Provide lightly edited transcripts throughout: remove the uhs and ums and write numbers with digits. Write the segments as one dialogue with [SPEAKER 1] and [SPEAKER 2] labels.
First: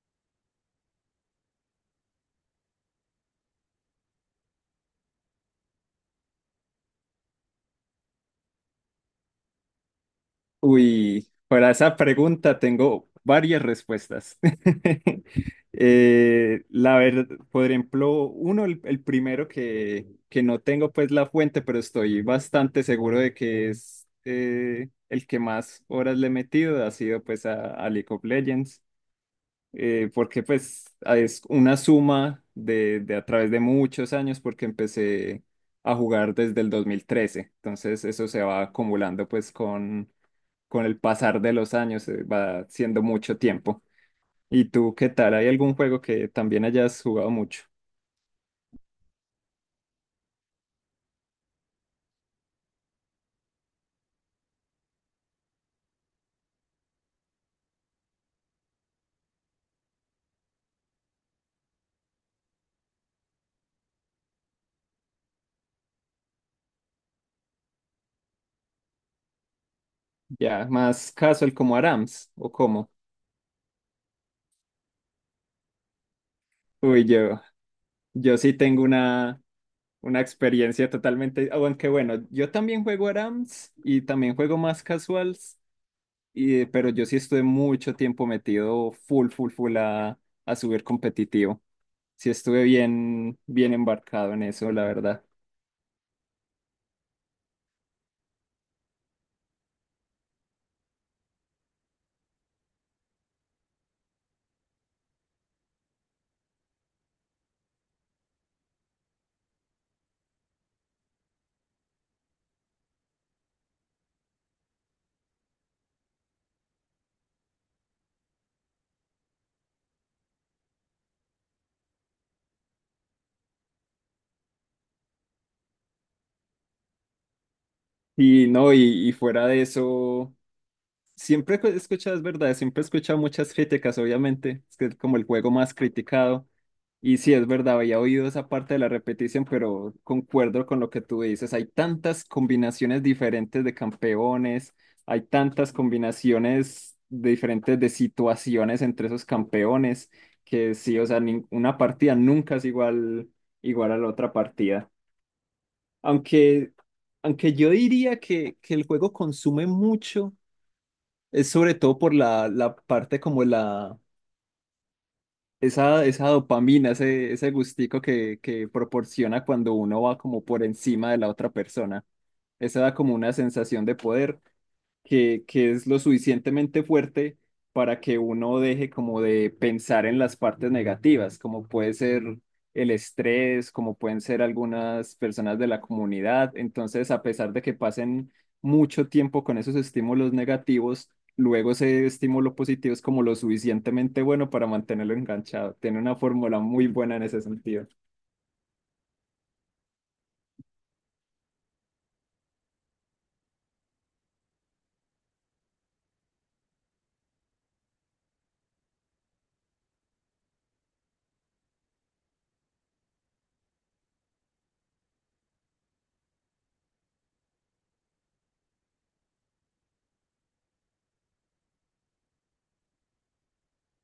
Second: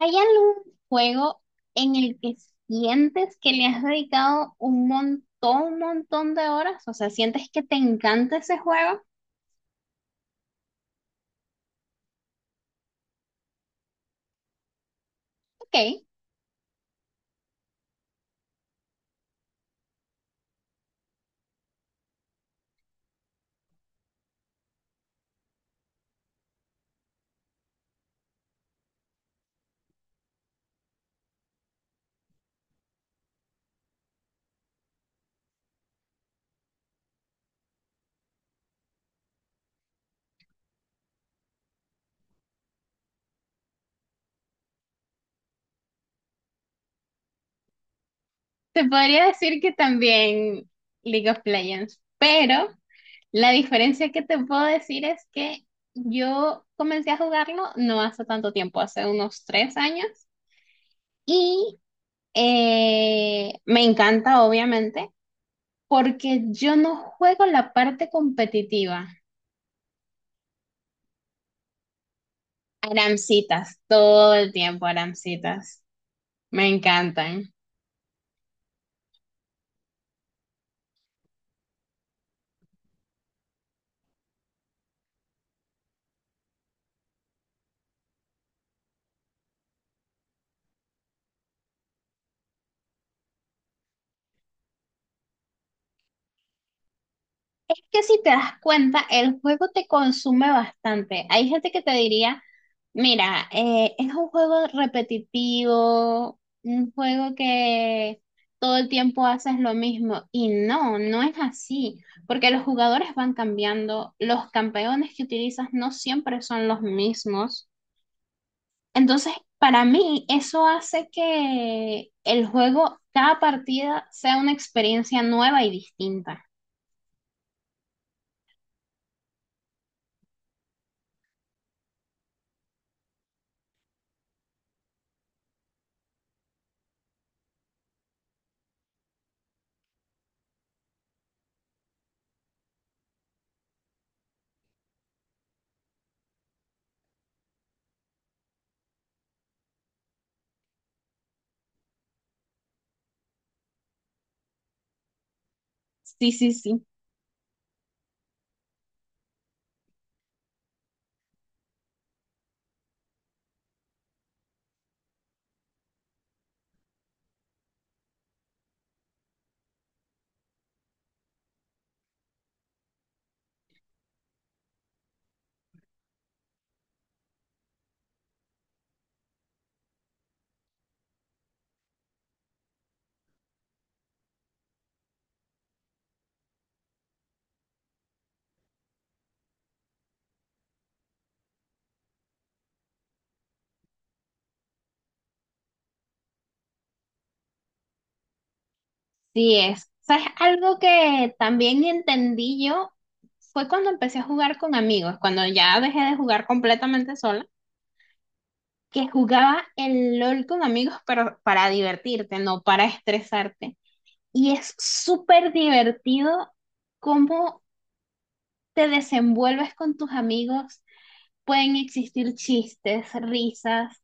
[SPEAKER 1] ¿Hay algún juego en el que sientes que le has dedicado un montón de horas? O sea, ¿sientes que te encanta ese juego?
[SPEAKER 2] Uy, para esa pregunta tengo varias respuestas.
[SPEAKER 1] Ok,
[SPEAKER 2] La verdad, por ejemplo, uno, el primero que no tengo pues la fuente, pero estoy bastante seguro de que es el que más horas le he metido, ha sido pues a League of Legends, porque pues es una suma de a través de muchos años, porque empecé a jugar desde el 2013. Entonces eso se va acumulando pues con el pasar de los años, va siendo mucho tiempo. ¿Y tú qué tal? ¿Hay algún juego que también hayas jugado mucho?
[SPEAKER 1] te podría decir que también League of Legends, pero la diferencia que te puedo decir es que yo comencé a jugarlo no hace tanto tiempo, hace unos tres años, y me encanta, obviamente, porque yo no juego la parte competitiva.
[SPEAKER 2] Ya, más casual como Arams o como.
[SPEAKER 1] Aramcitas, todo el tiempo aramcitas. Me
[SPEAKER 2] Uy, yo,
[SPEAKER 1] encantan.
[SPEAKER 2] yo sí tengo una experiencia totalmente, aunque bueno, yo también juego Arams y también juego más casuals, pero yo sí estuve mucho tiempo metido full, full, full a subir competitivo. Sí estuve bien, bien embarcado en eso, la verdad.
[SPEAKER 1] Es que si te das cuenta, el juego te consume bastante. Hay gente que te diría, mira, es un juego repetitivo, un juego que todo el tiempo haces lo mismo. Y no, no es así, porque los jugadores van cambiando, los campeones que utilizas no siempre son los mismos. Entonces, para mí, eso hace que el juego, cada partida, sea una experiencia nueva y distinta.
[SPEAKER 2] Y no, y fuera de eso. Siempre he escuchado, es verdad, siempre he escuchado muchas críticas, obviamente, es que es como el juego más criticado, y sí, es verdad, había oído esa parte de la repetición, pero concuerdo con lo que tú dices, hay tantas combinaciones diferentes de campeones, hay tantas combinaciones de diferentes de situaciones entre esos campeones, que sí, o sea, una partida nunca es igual, igual a la otra partida,
[SPEAKER 1] Sí, sí,
[SPEAKER 2] aunque,
[SPEAKER 1] sí.
[SPEAKER 2] aunque yo diría que el juego consume mucho es sobre todo por la parte como esa dopamina, ese gustico que proporciona cuando uno va como por encima de la otra persona. Esa da como una sensación de poder que es lo suficientemente fuerte para que uno deje como de pensar en las partes negativas, como puede ser el estrés, como pueden ser algunas personas de la comunidad. Entonces, a pesar de que pasen mucho tiempo con esos estímulos negativos, luego ese estímulo positivo es como lo suficientemente bueno para mantenerlo enganchado. Tiene una fórmula muy buena en ese sentido.
[SPEAKER 1] Sí es. ¿Sabes? Algo que también entendí yo fue cuando empecé a jugar con amigos, cuando ya dejé de jugar completamente sola, que jugaba el LOL con amigos, pero para divertirte, no para estresarte. Y es súper divertido cómo te desenvuelves con tus amigos, pueden existir chistes, risas.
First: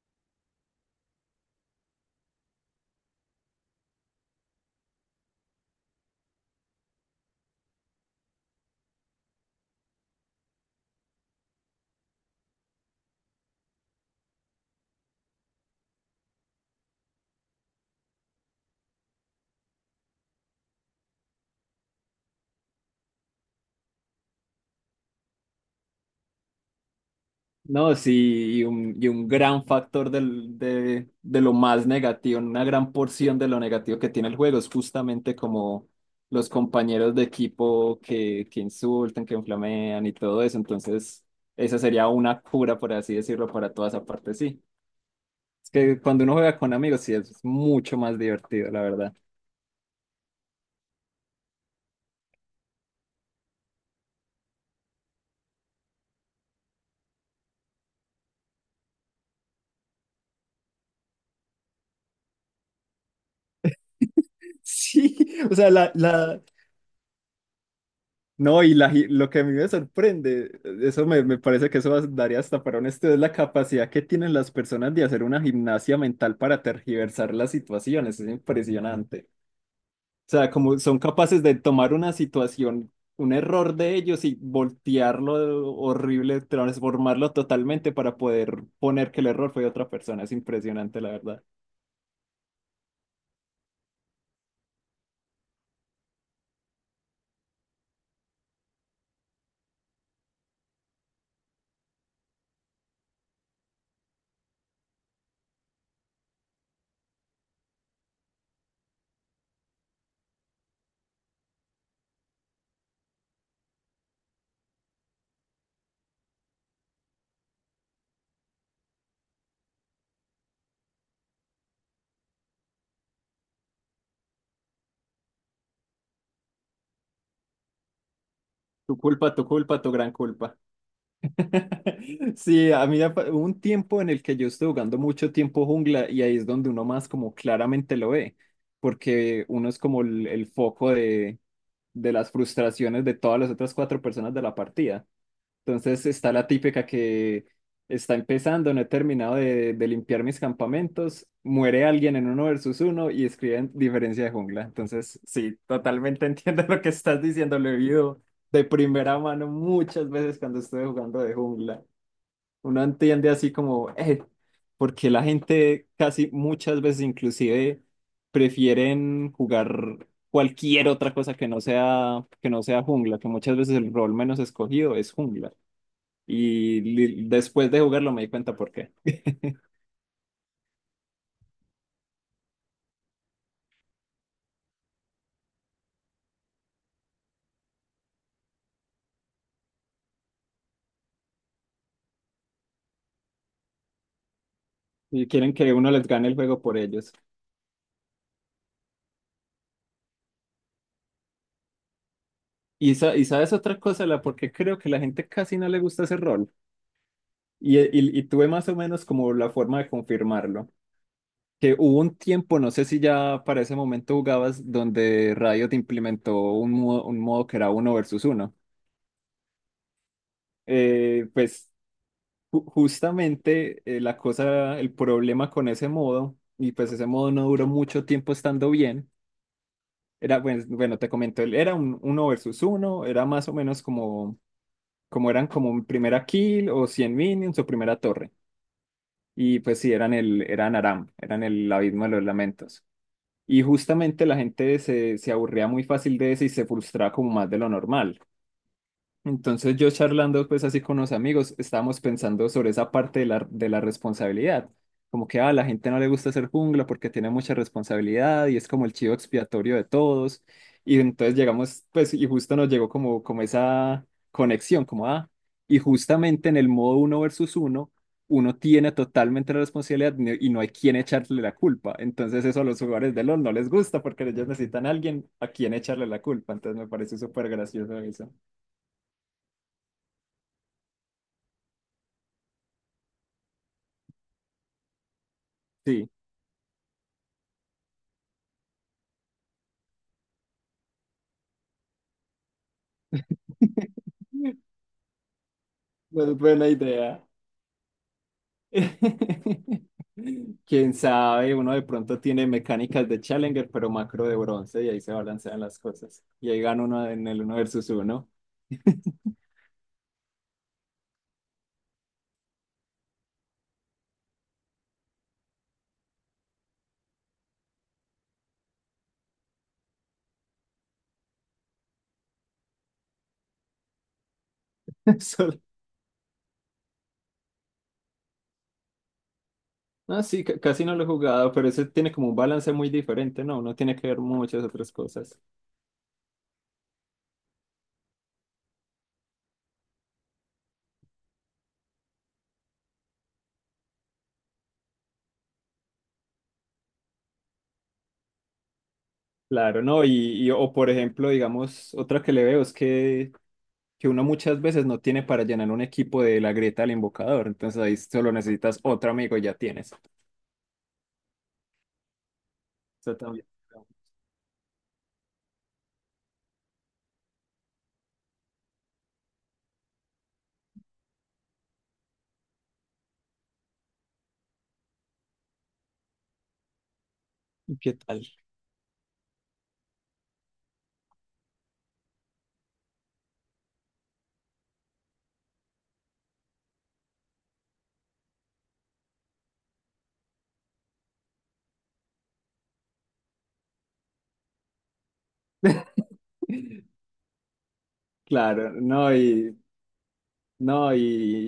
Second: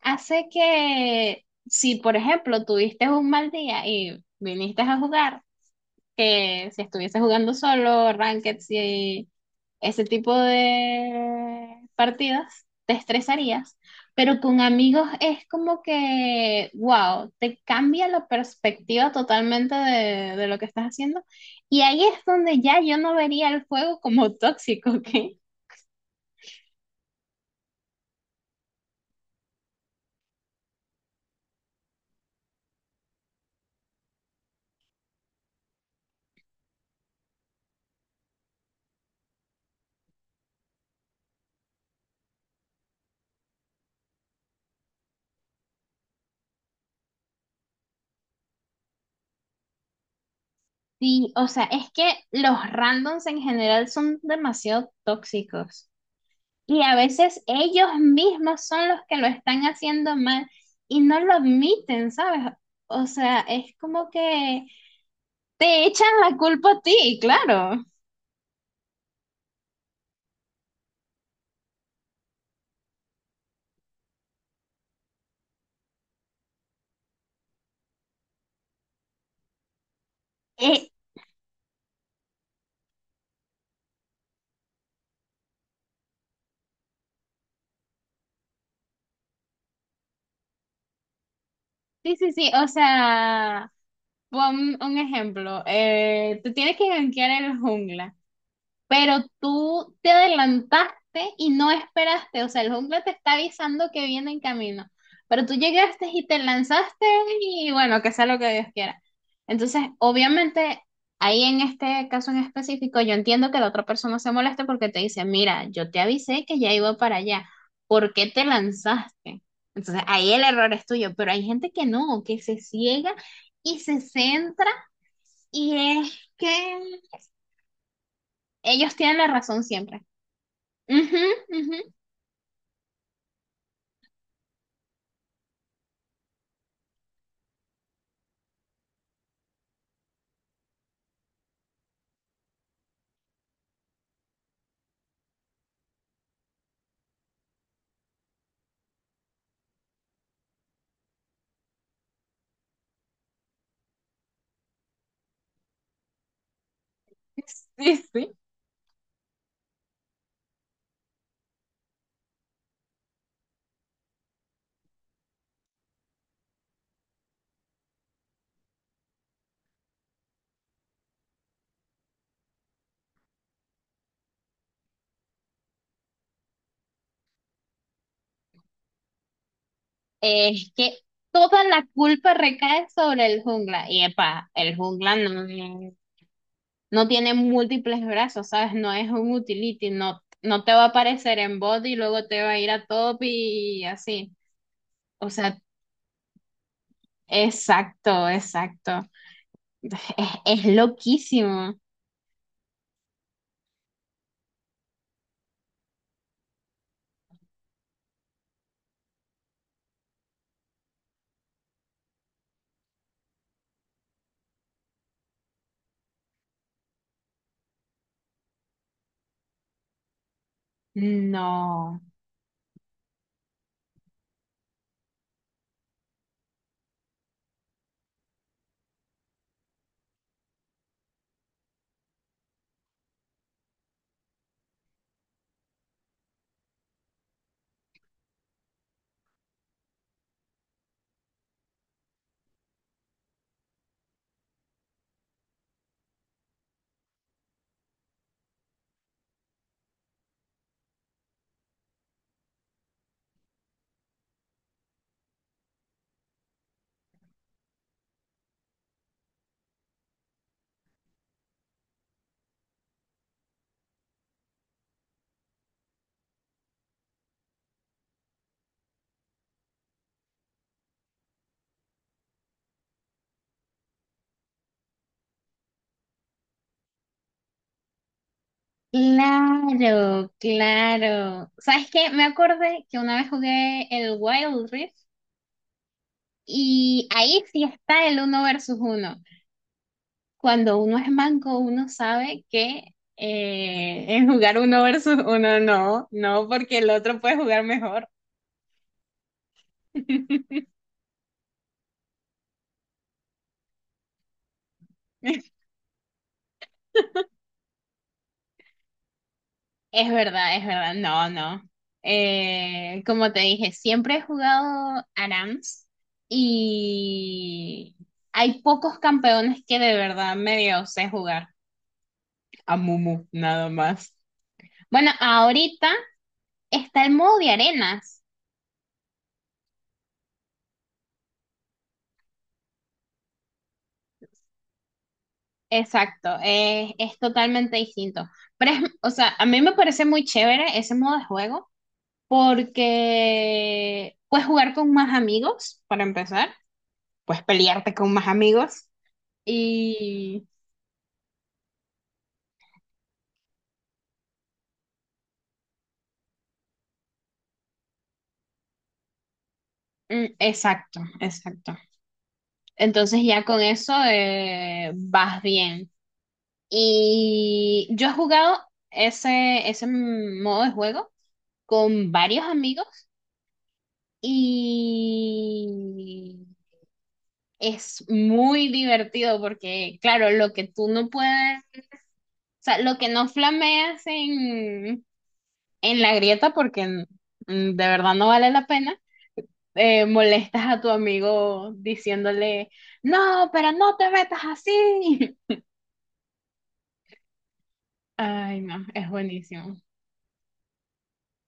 [SPEAKER 1] Hace que si, por ejemplo, tuviste un mal día y viniste a jugar, que si estuvieses jugando solo, ranked y ese tipo de partidas, te estresarías. Pero con amigos es como que, wow, te cambia la perspectiva totalmente de lo que estás haciendo. Y ahí es donde ya yo no vería el juego como tóxico, ¿ok?
[SPEAKER 2] No, sí, y un gran factor de lo más negativo, una gran porción de lo negativo que tiene el juego es justamente como los compañeros de equipo que insultan, que inflamean y todo eso. Entonces, esa sería una cura, por así decirlo, para toda esa parte, sí. Es que cuando uno juega con amigos, sí, es mucho más divertido, la verdad.
[SPEAKER 1] Sí, o sea, es que los randoms en general son demasiado tóxicos y a veces ellos mismos son los que lo están haciendo mal y no lo admiten, ¿sabes? O sea, es como que
[SPEAKER 2] Sí, o sea,
[SPEAKER 1] te echan la culpa a ti, claro.
[SPEAKER 2] no, y lo que a mí me sorprende, eso me parece que daría hasta para un estudio, es la capacidad que tienen las personas de hacer una gimnasia mental para tergiversar las situaciones. Es impresionante. O sea, como
[SPEAKER 1] Eh,
[SPEAKER 2] son capaces de tomar una situación, un error de ellos y voltearlo horrible, transformarlo totalmente para poder poner que el error fue de otra persona. Es impresionante, la verdad.
[SPEAKER 1] sí, sí, sí, o sea, pon un ejemplo, tú tienes que gankear el jungla. Pero tú te adelantaste y no esperaste, o sea, el jungla te está avisando que viene en camino, pero tú llegaste y te lanzaste y bueno, que sea lo que Dios quiera. Entonces, obviamente, ahí en este caso en específico, yo entiendo que la otra persona se moleste porque te dice, mira, yo te avisé que ya iba para allá, ¿por qué te lanzaste? Entonces, ahí el error es tuyo, pero hay gente que no, que se ciega y se centra y es que ellos
[SPEAKER 2] Tu
[SPEAKER 1] tienen la
[SPEAKER 2] culpa, tu
[SPEAKER 1] razón
[SPEAKER 2] culpa, tu
[SPEAKER 1] siempre.
[SPEAKER 2] gran culpa.
[SPEAKER 1] Ujú, ujú.
[SPEAKER 2] Sí, a mí hubo un tiempo en el que yo estuve jugando mucho tiempo jungla y ahí es donde uno más como claramente lo ve, porque uno es como el foco de las frustraciones de todas las otras cuatro personas de la partida. Entonces está la típica que está empezando, no he terminado de limpiar mis campamentos, muere alguien en uno versus uno y escriben diferencia de jungla. Entonces sí, totalmente entiendo lo que estás diciendo, lo he
[SPEAKER 1] Sí,
[SPEAKER 2] vivido
[SPEAKER 1] sí.
[SPEAKER 2] de primera mano muchas veces cuando estuve jugando de jungla. Uno entiende así como, porque la gente casi muchas veces inclusive prefieren jugar cualquier otra cosa que no sea jungla, que muchas veces el rol menos escogido es jungla. Y después de jugarlo me di cuenta por qué.
[SPEAKER 1] Es que toda la culpa recae sobre el jungla. Y epa, el jungla no, no tiene múltiples brazos, ¿sabes? No es un utility, no, no te va a aparecer en bot y luego te va a ir a top y así.
[SPEAKER 2] Y
[SPEAKER 1] O
[SPEAKER 2] quieren
[SPEAKER 1] sea,
[SPEAKER 2] que uno les gane el juego por ellos.
[SPEAKER 1] exacto, exacto. Es loquísimo.
[SPEAKER 2] Y sabes otra cosa, la por qué creo que la gente casi no le gusta ese rol. Y tuve más o menos como la forma de confirmarlo. Que hubo un tiempo, no sé si ya para ese momento jugabas, donde Riot implementó un modo que era uno versus uno. Eh, pues
[SPEAKER 1] No.
[SPEAKER 2] ju- justamente eh, la cosa, el problema con ese modo, y pues ese modo no duró mucho tiempo estando bien, era, pues, bueno, te comento, él era un uno versus uno, era más o menos como, eran como un primera kill o 100 minions o primera torre. Y pues sí, eran Aram, eran el abismo de los lamentos. Y justamente la gente se aburría muy fácil de eso y se frustraba como más de lo normal. Entonces yo charlando pues así con unos amigos, estábamos pensando sobre esa parte de la responsabilidad, como que a la gente no le gusta ser jungla porque tiene mucha responsabilidad y es como el chivo expiatorio de todos. Y entonces llegamos pues y justo nos llegó como esa conexión, como ah, y justamente en el modo uno versus uno, uno tiene totalmente la responsabilidad y no hay quien echarle la culpa. Entonces eso a los jugadores de LoL no les gusta porque ellos necesitan a alguien a quien echarle la culpa. Entonces me parece súper gracioso eso.
[SPEAKER 1] Claro, claro. ¿Sabes qué? Me acordé que una vez jugué el Wild Rift,
[SPEAKER 2] Sí.
[SPEAKER 1] y ahí sí está el uno versus uno. Cuando uno es manco, uno sabe que en
[SPEAKER 2] No
[SPEAKER 1] jugar uno versus uno no,
[SPEAKER 2] es
[SPEAKER 1] no,
[SPEAKER 2] buena
[SPEAKER 1] porque el otro
[SPEAKER 2] idea.
[SPEAKER 1] puede jugar mejor.
[SPEAKER 2] Quién sabe, uno de pronto tiene mecánicas de Challenger, pero macro de bronce, y ahí se balancean las cosas. Y ahí gana uno en el uno versus uno.
[SPEAKER 1] Es verdad, no, no. Como te dije, siempre he jugado ARAMS y hay pocos campeones que de verdad medio sé jugar. A Mumu, nada más. Bueno,
[SPEAKER 2] Solo-
[SPEAKER 1] ahorita está el modo de arenas.
[SPEAKER 2] No, sí, casi no lo he jugado, pero ese tiene como un balance muy diferente, ¿no? Uno tiene que ver muchas otras cosas.
[SPEAKER 1] Exacto, es totalmente distinto. Pero es, o sea, a mí me parece muy chévere ese modo de juego porque puedes jugar con más amigos, para empezar, puedes pelearte con más amigos
[SPEAKER 2] Claro, ¿no? Y,
[SPEAKER 1] y...
[SPEAKER 2] y- o por ejemplo, digamos, otra que le veo es que uno muchas veces no tiene para llenar un equipo de la grieta del invocador, entonces ahí solo necesitas otro amigo y ya tienes.
[SPEAKER 1] Mm, exacto, exacto.
[SPEAKER 2] Eso
[SPEAKER 1] Entonces ya
[SPEAKER 2] también.
[SPEAKER 1] con eso vas bien. Y yo he jugado ese, ese modo de juego con varios amigos y... es muy divertido porque, claro, lo que tú no puedes, o sea, lo que no flameas en la grieta porque mm, de verdad no vale la pena, molestas a tu amigo diciéndole, no, pero no te metas así. Ay,
[SPEAKER 2] Claro,
[SPEAKER 1] no, es
[SPEAKER 2] no, y
[SPEAKER 1] buenísimo.
[SPEAKER 2] no, y,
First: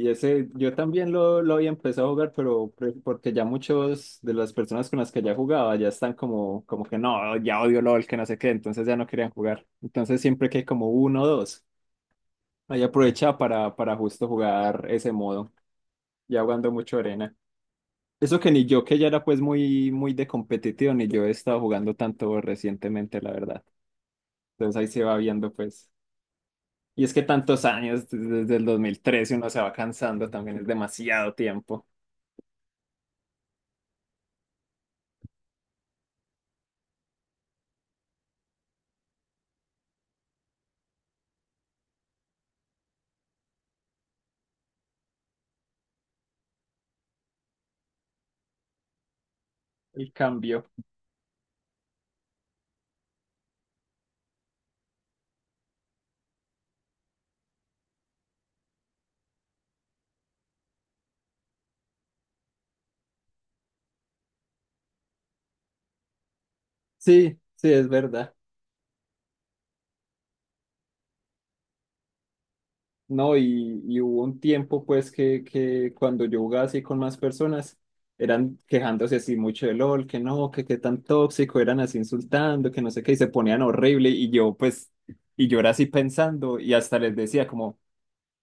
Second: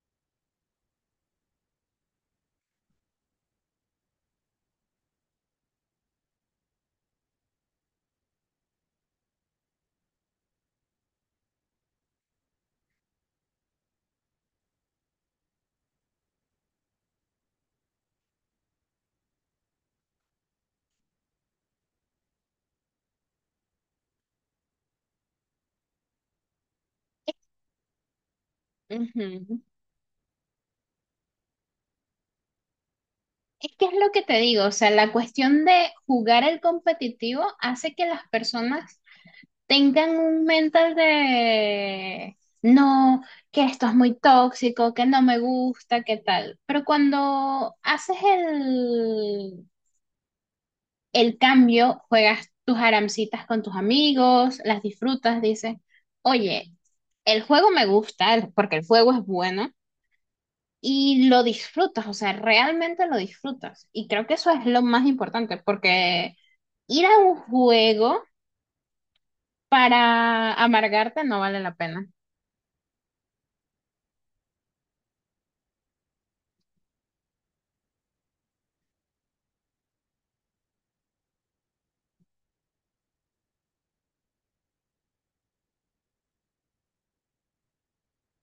[SPEAKER 2] y ese, yo también lo había empezado a jugar, pero porque ya muchos de las personas con las que ya jugaba ya están como que no, ya odio LOL, que no sé qué, entonces ya no querían jugar. Entonces siempre que hay como uno o dos, ahí aprovechaba para justo jugar ese modo, ya jugando mucho arena. Eso que ni yo, que ya era pues muy, muy de competitivo, ni yo he estado jugando tanto recientemente, la verdad. Entonces ahí se va viendo pues. Y es que tantos años, desde el 2013 uno
[SPEAKER 1] Ujú.
[SPEAKER 2] se va cansando, también es demasiado tiempo
[SPEAKER 1] Es que es lo que te digo, o sea, la cuestión de jugar el competitivo hace que las personas tengan un mental de no, que esto es muy tóxico, que no me gusta, que tal. Pero cuando haces
[SPEAKER 2] el cambio.
[SPEAKER 1] el cambio, juegas tus aramcitas con tus amigos, las disfrutas, dices, oye, el juego me gusta porque el juego es bueno. Y lo disfrutas, o sea, realmente lo disfrutas. Y creo que eso es lo más importante, porque ir a un
[SPEAKER 2] Sí, sí, es
[SPEAKER 1] juego
[SPEAKER 2] verdad.
[SPEAKER 1] para amargarte no vale la pena.
[SPEAKER 2] No, y hubo un tiempo pues que cuando yo jugaba así con más personas, eran quejándose así mucho de LOL, que no, que qué tan tóxico, eran así insultando, que no sé qué, y se ponían horrible, y yo pues, y yo era así pensando, y hasta les decía como,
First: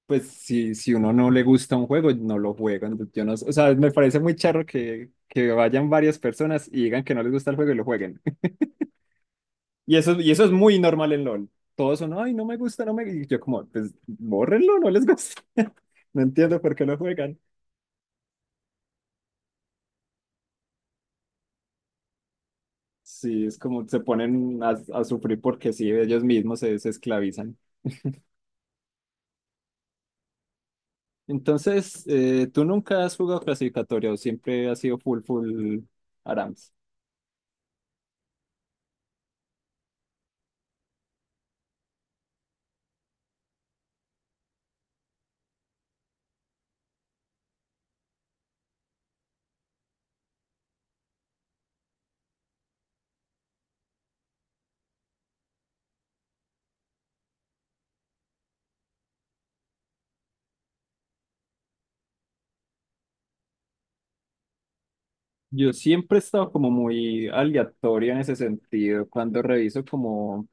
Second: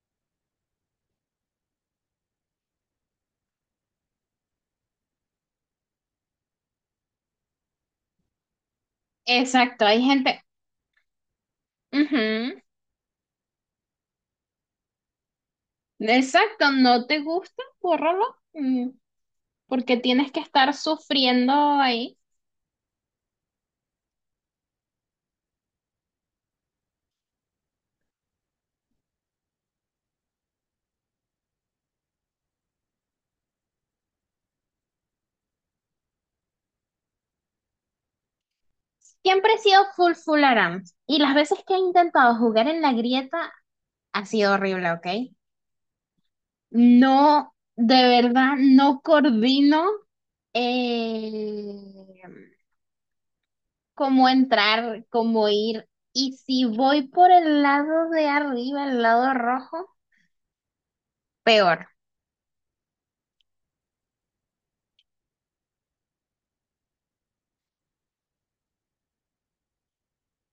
[SPEAKER 2] pues si uno no le gusta un juego, no lo juega. Entonces, yo no sé, o sea, me parece muy charro que vayan varias personas y digan que no les gusta el juego y lo jueguen.
[SPEAKER 1] Exacto,
[SPEAKER 2] Y
[SPEAKER 1] hay
[SPEAKER 2] eso, y
[SPEAKER 1] gente.
[SPEAKER 2] eso es muy normal en LOL. Todos son, ay, no
[SPEAKER 1] Ujú,
[SPEAKER 2] me gusta, no me... Y yo como, pues, bórrenlo, no les gusta. No entiendo
[SPEAKER 1] exacto,
[SPEAKER 2] por qué lo
[SPEAKER 1] no te
[SPEAKER 2] juegan.
[SPEAKER 1] gusta, bórralo. Mm, porque tienes que estar sufriendo ahí.
[SPEAKER 2] Sí, es como se ponen a sufrir porque sí, ellos mismos se esclavizan. Entonces, ¿tú nunca has jugado clasificatoria o siempre has sido full, full ARAMS?
[SPEAKER 1] Siempre he sido full full aram. Y las veces que he intentado jugar en la grieta ha sido horrible, ¿ok? No, de verdad, no coordino, eh, cómo entrar, cómo ir. Y si voy por el lado de arriba, el lado rojo, peor.
[SPEAKER 2] Yo siempre he estado como muy aleatorio en ese sentido. Cuando reviso como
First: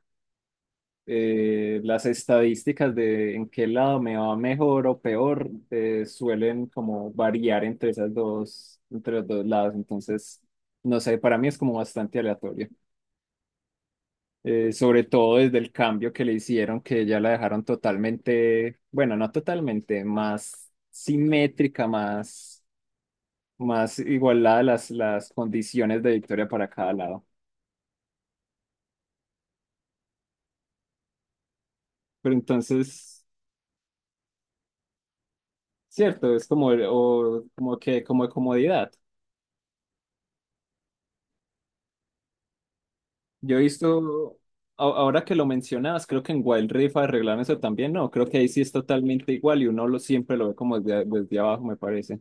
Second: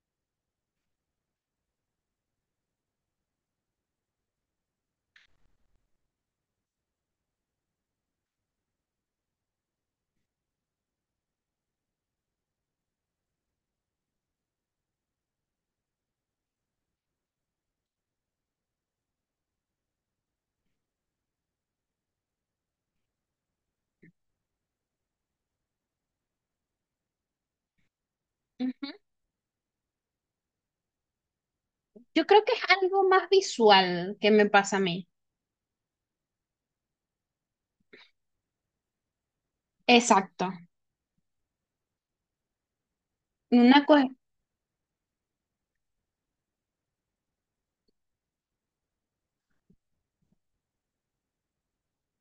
[SPEAKER 2] las estadísticas de en qué lado me va mejor o peor, suelen como variar entre esas dos, entre los dos lados. Entonces, no sé, para mí es como bastante aleatorio. Sobre todo desde el cambio que le hicieron, que ya la dejaron totalmente, bueno, no totalmente, más simétrica, más igualada las condiciones de victoria para cada lado.
[SPEAKER 1] Yo
[SPEAKER 2] Pero
[SPEAKER 1] creo que es algo
[SPEAKER 2] entonces,
[SPEAKER 1] más visual que me pasa a mí.
[SPEAKER 2] cierto, es como, o, como que, como de comodidad.
[SPEAKER 1] Exacto.
[SPEAKER 2] Yo he
[SPEAKER 1] Una cosa,
[SPEAKER 2] visto, ahora que lo mencionabas, creo que en Wild Rift arreglaron eso también, no, creo que ahí sí es totalmente igual y uno siempre lo ve como desde, abajo, me parece.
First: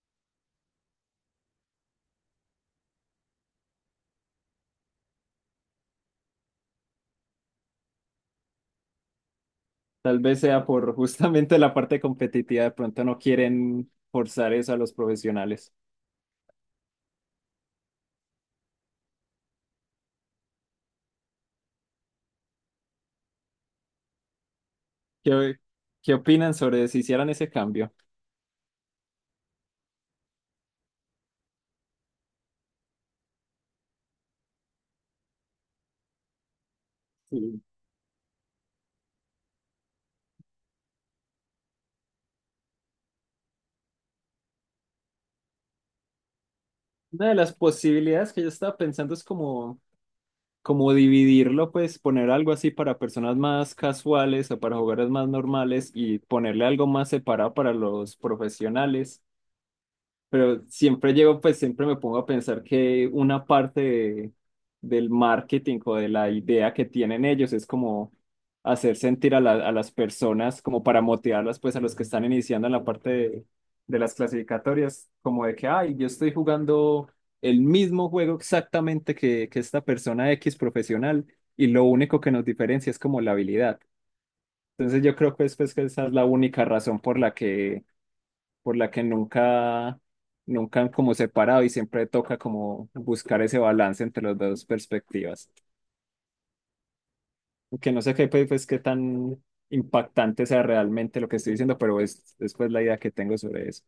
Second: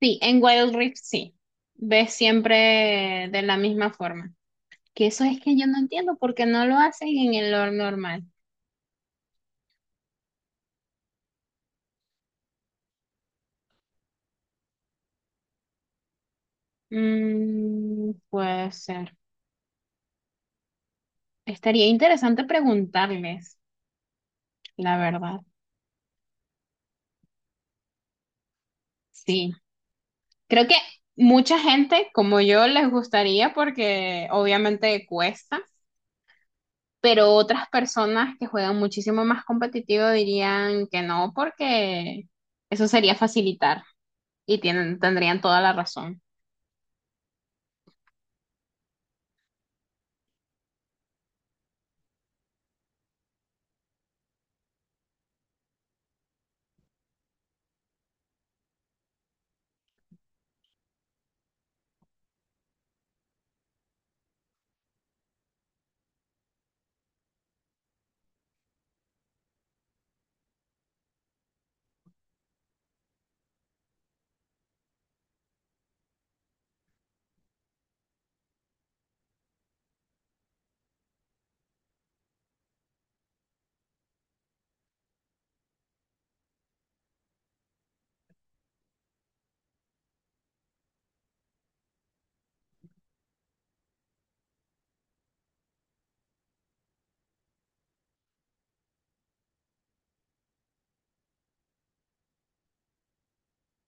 [SPEAKER 1] sí, en Wild Rift sí. Ves siempre de la misma forma. Que eso es que yo no entiendo por qué no lo hacen en el lore normal.
[SPEAKER 2] Tal vez sea por justamente la parte competitiva, de pronto no quieren forzar eso a los profesionales.
[SPEAKER 1] Mm, puede ser. Estaría interesante preguntarles, la verdad.
[SPEAKER 2] ¿Qué, qué opinan sobre si hicieran ese cambio?
[SPEAKER 1] Sí. Creo que mucha gente como yo les gustaría porque obviamente cuesta. Pero
[SPEAKER 2] Sí.
[SPEAKER 1] otras personas que juegan muchísimo más competitivo dirían que no, porque eso sería facilitar y tienen, tendrían toda la razón.
[SPEAKER 2] Una de las posibilidades que yo estaba pensando es como dividirlo, pues poner algo así para personas más casuales o para jugadores más normales y ponerle algo más separado para los profesionales. Pero siempre llego, pues siempre me pongo a pensar que una parte del marketing o de la idea que tienen ellos es como hacer sentir a las personas, como para motivarlas, pues a los que están iniciando en la parte de las clasificatorias, como de que, ay, yo estoy jugando el mismo juego exactamente que esta persona X profesional y lo único que nos diferencia es como la habilidad. Entonces yo creo que es, pues, que esa es la única razón por la que nunca han como separado y siempre toca como buscar ese balance entre las dos perspectivas. Que no sé qué, pues, qué tan impactante sea realmente lo que estoy diciendo, pero es pues la idea que tengo sobre eso.